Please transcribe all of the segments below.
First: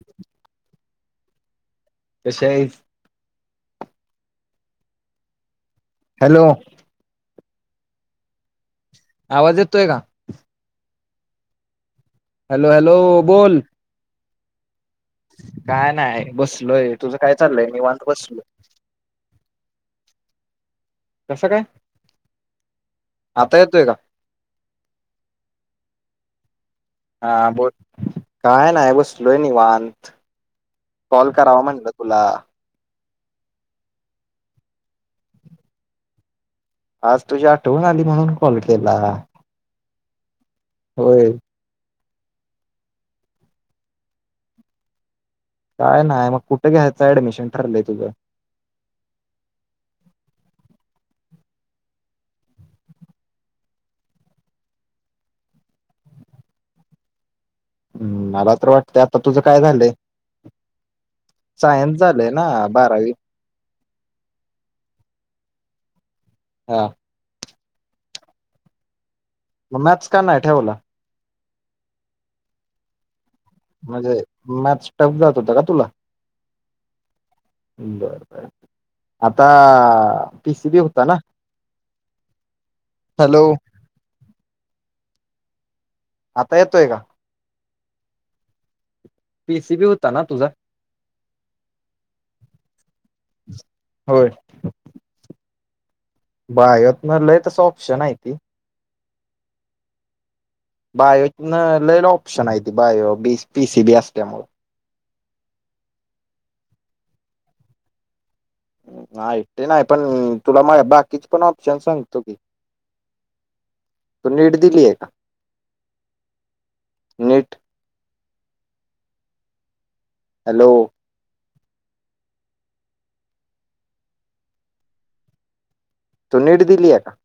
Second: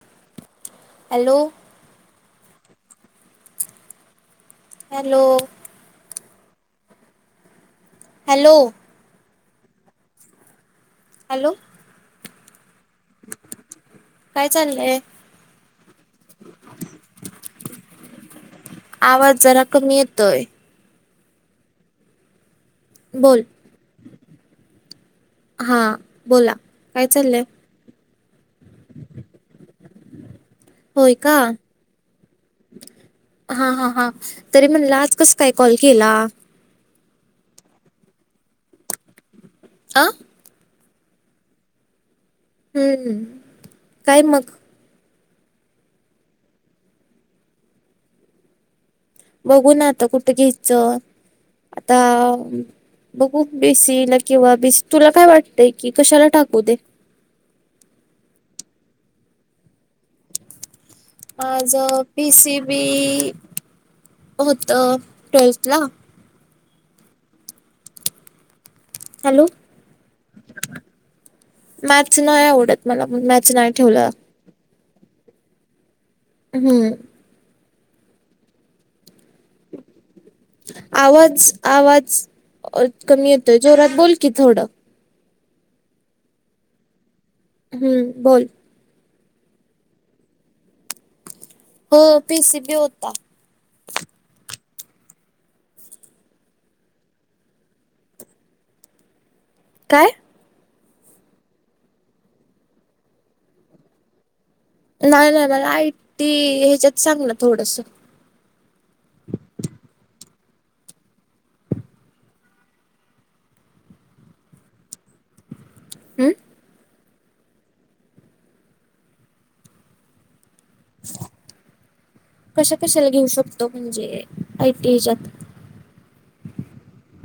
ह [inaudible] [unintelligible] हॅलो कश्यां आहेतं हॅलो हॅलो हॅलो आवांज येतोय कां हॅलो हॅलो हॅलो बोलं कायं चाललंय कायं नाहीं बसलोय तुझं कायं चाललंय निवांत बसलो आवांज जरां कमी येतोय कसं कायं बोलं... हां बोलां हां बोलं कायं नांय बसलोय निवांत होयं कॉल कां करावा म्हणलं तुला. हां हां हां.. तरी म्हणलं आंज कसं कायं कॉल केलां आंज तुझी आठवणं आलीं म्हणूंन कॉल केलां आं होयं हं हं.. कायं मंग कायं नाहीं मंग कुंठे घ्यायचं ऍडमिशन ठरलंय तुझं बघूं नां आंता कुंठं घ्यायचं आंता बघूं बीसीला किंवा बीसी तुंला कायं वाटतंय कि कशांला टाकूं दे मलां तरं वाटतंय आंता तुझं कायं झालंय सायन्स माझं झालंय पी ना सी बी बारावी. होतं- अं ट्वेल्थलां हां हॅलो मंग मॅथ कां नांय ठेवलां मॅथ नांय आवडतं मलांपणं मॅथ नांय म्हणजे मॅथ्स् टंफ जातं होतं कां तुलां हम्मं बर बर आता पीसीबी होता ना? आवाज आवाज अ कमी हॅलो. येतोय जोरात बोल की थोड. आता येतोय का? हम्म्म बोल पी सी बी होता ना तुझा? हो पी सी बी होता. होय बायोतन लय तस ऑप्शन्स हायती. काय... बायोतन लय ऑप्शन हायती बायो पी सी बी असल्यामुळ. नाही नाय मला आयटी ह्याचात सांग ना थोडस. आयटी न्हाय पण तुला मग बाकीच पण ऑप्शन सांगतो. तू नेट दीलीये का? हं नीट हॅलो कशा कशाला घेऊ शकतो म्हणजे आयटी ह्याचात. तू नीट दिलीये का?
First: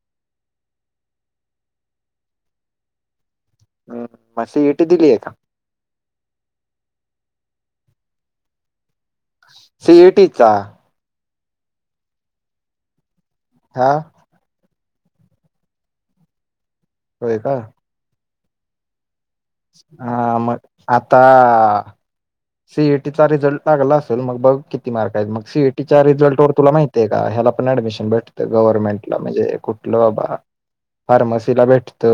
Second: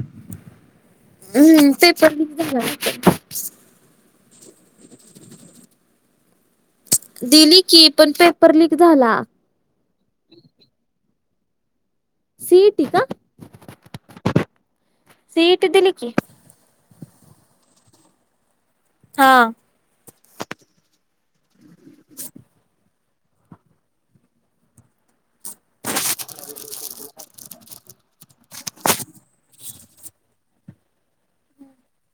हम्म पेपर लीक झाल असत. मग सी ई टी दिलीये का? दिली की पण पेपर लीक झाला. सी ई टी चा? सीईटी चा. हां सीईटी दिली की. होय का. हां हां मग आता सीईटीचा रिझल्ट. लागला असल मग बघ किती मार्क हायेत मग सीईटीच्या रिझल्ट वर तुला माहितेय का ह्याला पण ॲडमिशन भेट गव्हर्नमेंटला म्हणजे कुठल बाबा फार्मसीला भेटत.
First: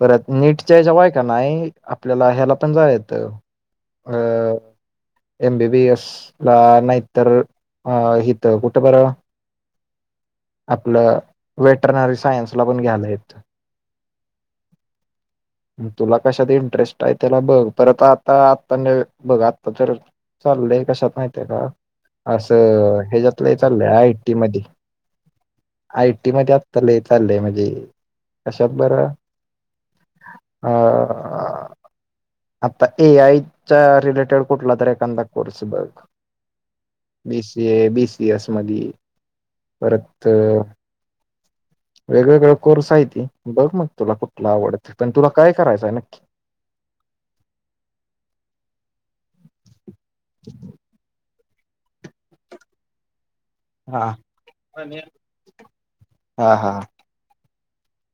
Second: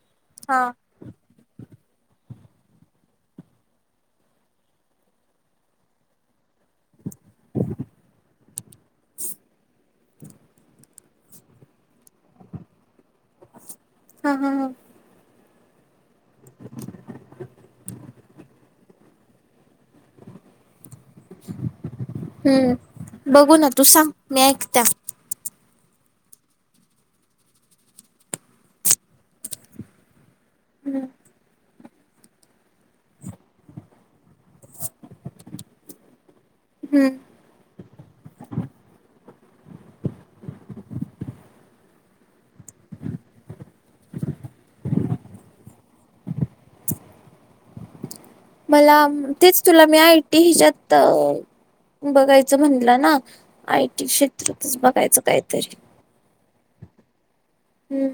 परत हा नीटच्या हेज्यावाय नाय आपल्याला ह्याला पण जाय येत अं एम बी बी एस ला नाही तर अ हीथ कुठ बर? आपल वेटर्नरी सायन्सला पण घ्यायला येतय. हा हा हा. तुला कशात इंटरेस्ट आहे त्याला बघ. परत आता आता नवे बघ आता तर चाललय कशात माहितय का? अस हम्म ह्याचात बघू लय ना तू चाललय सांग आय टी मी मधी. ऐकत्या आय टी मध्ये आत्ता लय चाललय म्हणजे कशात बर? अं आता ए आय च्या रिलेटेड कुठला तरी एखांदा कोर्स बघ हम्म बी सी ए, बी स पी एस मधी परत वेगवेेगळे कोर्स आहेती बघ मग तुला कुठला आवडत? पण तुला काय करायचय नक्की? मला तेच तुला मी आय टी हिच्यात बघायच म्हणल ना. आय टी हा क्षेत्रातच बघायच काहीतरी. हा हा हम्म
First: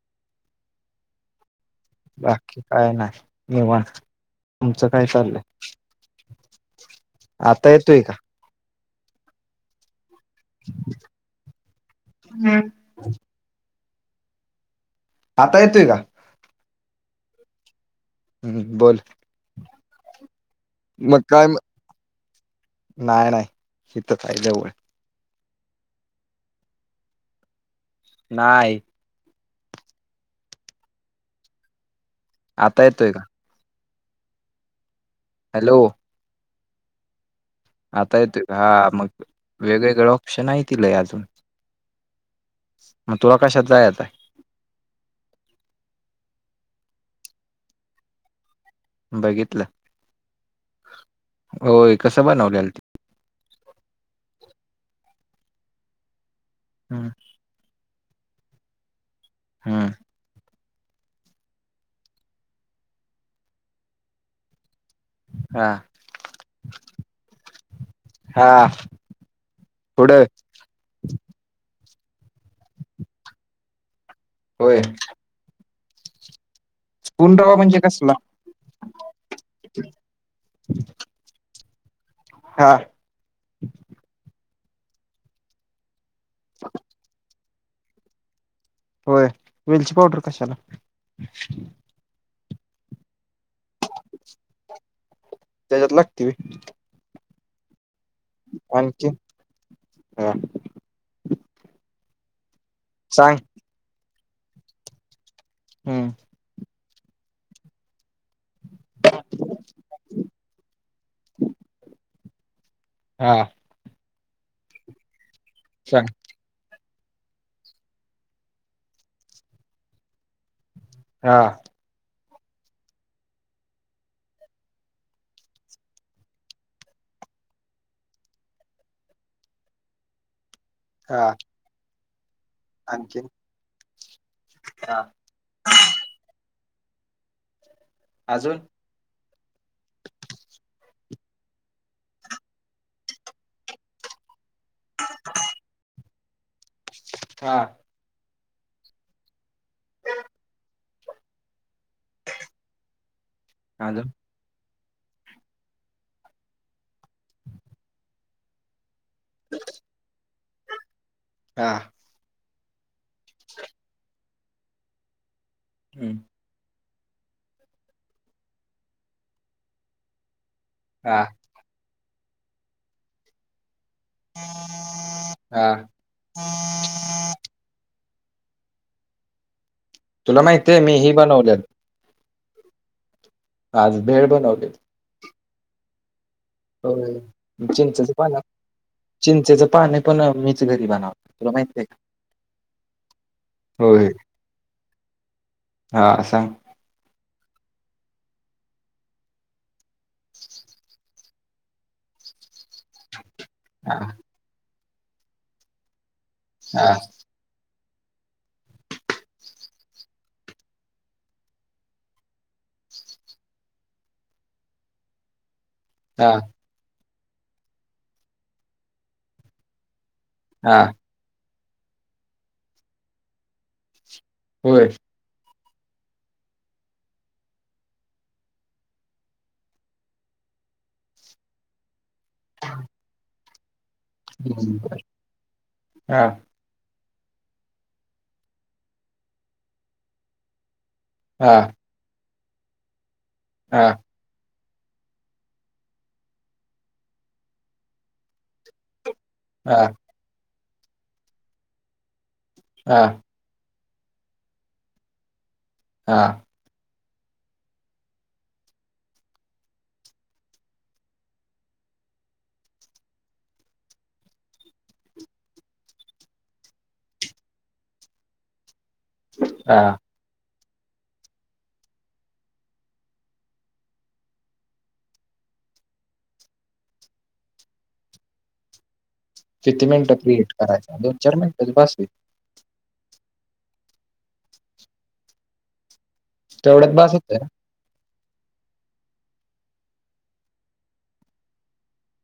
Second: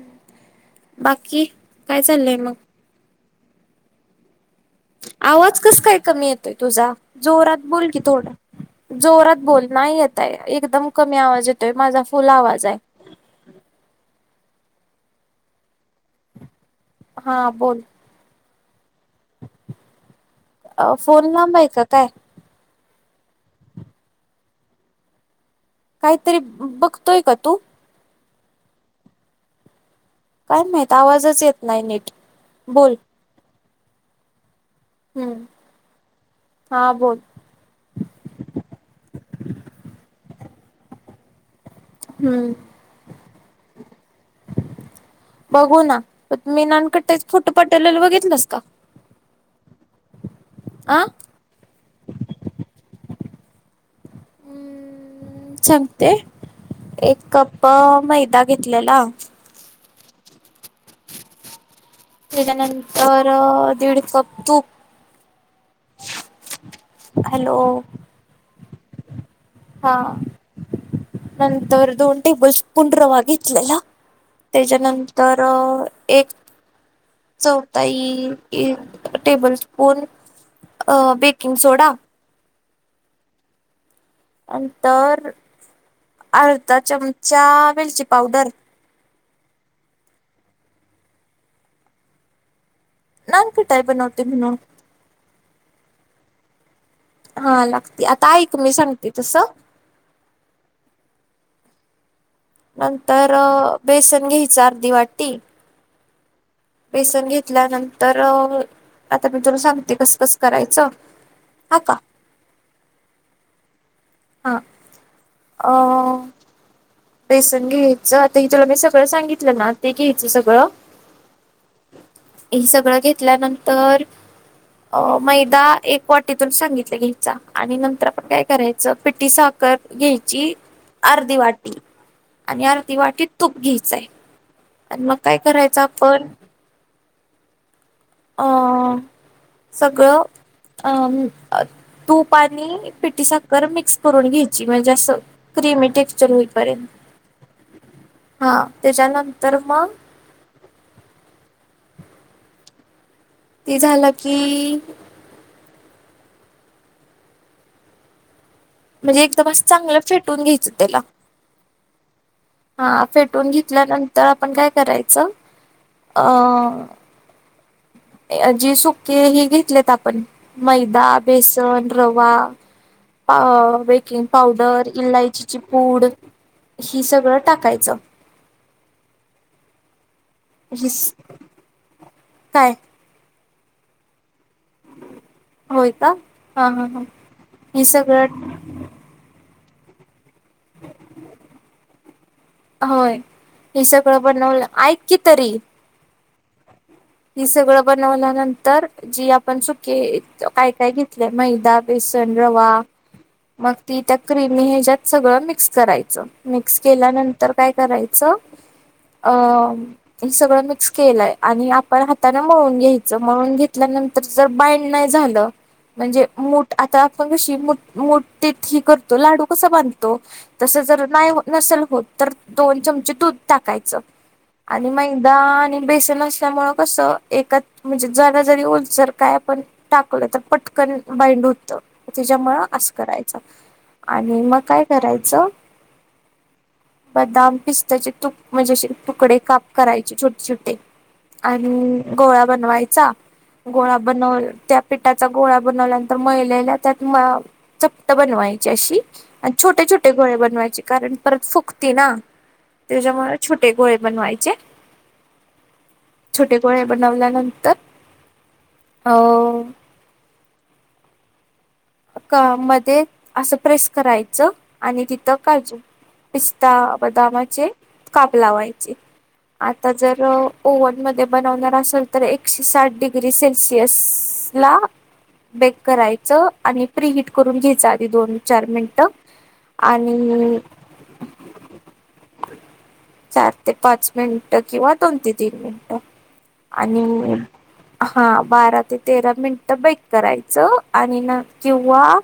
बाकी? काय चाललंय मग बाकी काय नाय, निवांत. तुमचं काय चाललंय आवाज कस, काय कमी येतोय तुझा? जोरात आता बोल की येतोय का थोड. जोरात बोल, नाही येतय, एकदम कमी आवाज येतोय. माझा फुल आवाज हाय. आता येतोय का? हा बोल. हम्म, बोल. अं, फोन लांब हाय का काय? नाय, नाय हितचं हाय जवळ. कायतरी बघतोय का तू? नाय. काय माहित, आवाजच येत नाय नीट. आता बोल येतोय का? हम्म. हॅलो. हा बोल. आता येतोय, हा मग वेगवेगळे ऑप्शन हाय की लई अजून. हम्म मग तुला कशात जायचं हाय? बघू ना, मी नानकटईच फोटो पाठवलेलं बघितलंस का? बघितलं, आ होय कस बनवल्याल ते? हम्म सांगते, हम्म एक कप मैदा घेतलेला. हम्म. त्येच्यानंतर दीड कप तूप. हा, हॅलो हा. हा, पुढं नंतर दोन टेबलस्पून रवा घेतलेला. होय त्याच्यानंतर एक पूर्ण रवा म्हणजे कसला चौथाई एक टेबलस्पून अं, बेकिंग सोडा. हां. नंतर, अर्धा चमचा वेलची पावडर. होय, वेलची पावडर कशाला? नानकटाई बनवते म्हणून. त्याच्यात लागती व्हय? हा लागती, आता आइक मी सांगते तसं. हां. नंतर सांग बेसन घ्यायचं अर्धी वाटी. हम्म. बेसन घेतल्यानंतर, आता मी तुला सांगते कस, कस करायचं. हा का? हा. हा अ सांग. बेसन घ्यायचं, आता हे तुला मी सगळं सांगितलं ना ते घ्यायचं सगळं हा ही सगळं घेतल्यानंतर अ, मैदा एक वाटीतून सांगितलं घ्यायचा, आणि नंतर आपण काय करायचं पिटी साख र, घ्यायची हा अर्धी वाट आणि आर्धी आणखी वाटी तुप घ्यायचय हा आणि मग काय करायच आपण अजून हं अ सगळ अ तुप आणि पिठी साखर मिक्स करून घ्याय ची म्हणजे अस क्रिमी टेक्स्चर होईपर्यंत. हा हा त्याच्यानंतर मग ते झाल अजून की म्हणजे एकदम अस चांगल फेटून घ्यायच त्याला हां हा फेटून घेतल्यानंतर आपण काय करायच [inaudible] अ अ जी सुके ही घेतलेत आपण मैदा हा बेस सन रवा पा बेकिंग पावडर इलायचीची हा पूड हि सगळ टाकायच. तुला माहितीये मी हे हीच बनवलय. काय? आज भेळ बनवली. होय का हां हां हां होय हे सगळ चिंचेच पाणी पण मीच घरी बनवतो तुला माहित आहे का? होय हे सगळ बनवल आईकी तरी. हां सांग ही सगळ बनवल्या नंतर जी आपण सुकी काय काय घेतलय मैदा, बेसन, रवा मग हा ती त्या क्रीमी ह्याच्यात सगळ मिक्स करायच मिक्स हा केल्यानंतर तर काय करायच अ हे सगळ मिक्स केलाय आणि आ पण हातान मळून घ्यायच मळून घेतल्यानंतर जर बाईंड नाही झाल म्हणजे हा मु आता आपण कशी मु मुठीत ही करतो लाडू कसा बांधतो तस हा जर नाही नसेल होत तर दोन चमचे दुध टाकायच होय आणि मैदा आणि बेसन अस त्यामुळे कस एकच म्हणजे जरा जरी ओलसर जर काय आपण टाकल तर पटकन बाइंड होत त्याच्यामुळ अआस करायच. आणि मग काय हम्म करायच. हा बदाम पिस्ताचे तुक म्हणजे तुकडे काप करायचे छोटे छोटे. हा आणि गोळा बनवायचा हा गोळा बनऊन त्या पिठाचा गोळा बनवल्यानंतर मळलेला त्यात म चपट बनवायची अशी आणि हा हा छोटे छोटे गोळे बनवायचे कारण परत फुगती ना त्याच्यामुळे छोटे गोळे बनवायचे. हां छोटे गोळे बनवल्यानंतर अ क मध्ये अस प्रेस करायचं आणि तिथ काजु पिस्ता बदामाचे काप लावायचे हा आता जर ओव्हन मध्ये बनवणार असाल तर एकशे साठ डिग्री सेल्सिअस ला बेक करायच आणि प्रि हिट करून घ्यायच आधी दोन चार मिनिट. किती मिनट प्रीहिट करायच दोन चार मिनिट बस. चार ते पाच मिनिट किंवा दोन ते तीन मिनिटं. तेवढ्यात बास आणि. होतंय ना हा बारा ते तेरा मिनिट बाईक करायचं, आणि ना. किंवा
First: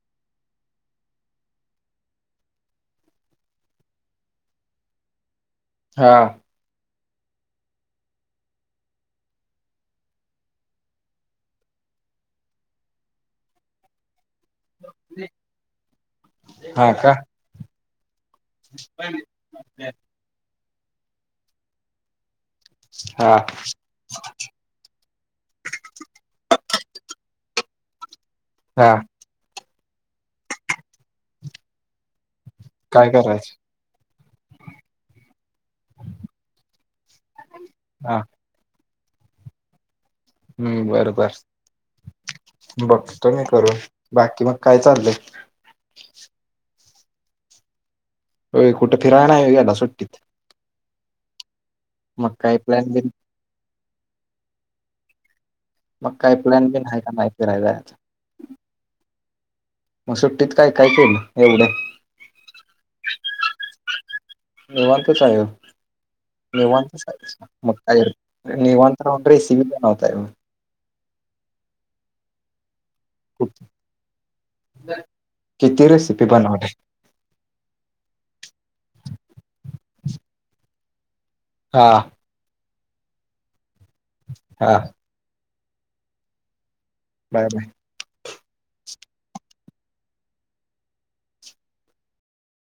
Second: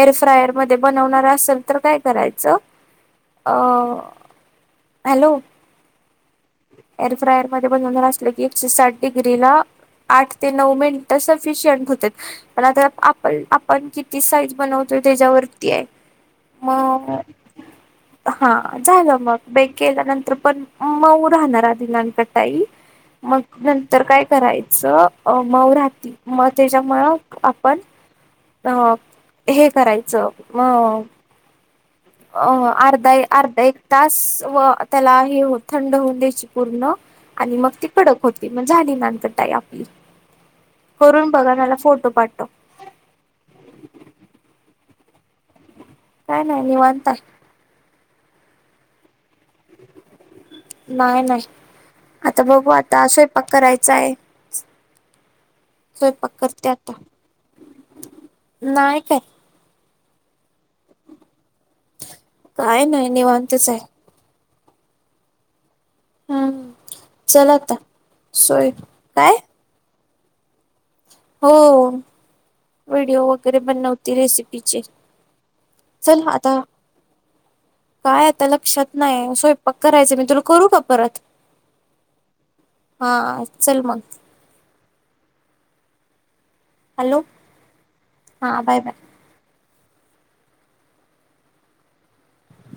एर फ्रायर मध्ये बनवणार असल तर काय करायचं. अ, हॅलो. हा. एअर फ्रायर मध्ये बनवणार असलं की एकशे साठ डिग्रीला आठ ते नऊ मिनिट सफिशियंट होत्यात, पण आता आपण, आप पण, किती साईज बनवतोय त्याच्यावरती हाय. म हा का हा, झालं मग बेक केल्यानंतर पण, मऊ राहणार आधी नानकटाई. हा मग नं तर, काय करायचं. मऊ राहती म त्येच्यामुळं आपण अ, हा हे करायचं मग अ, काय अर्धा, अर्धा करायचं एक तास व त्याला हे थंड होऊन द्यायची पूर्ण. आणि मग ती हा कडक होती. मग झाली नानकटाई आपली. हम्म, करून बरबर बघा मला फोटो पाठव बघतो मी करून, बाकी मग काय चाललंय? काय नाही निवांत. होय कुठ फिराय नाय व्हय सुट्टीत? नाय, नाय मग आता काय बघू प्लॅन आता बिन स्वयंपाक करायचा हाय. मग काय प्लॅन बीन आता हाय का नाही फिरायला जायाचा. नाही काय म, सुट्टीत काय-काय केलं एवढं? काय नाही निवांतच हाय. निवांत काय वो. हम्म निवांत हायेसा, चल मग आता काय करता सोय निवांत राहून काय रेसिपी बनवताय होय? हो. व्हिडिओ वगैरे बनवते रेसिपीचे, किती रेसिपी चल आता बनवताय काय आता लक्षात नाही, स्वयंपाक करायच. मी तुला करू का परत? हां. हा चल मग. हा. हलो. Bye, bye. हा, बाय -बाय.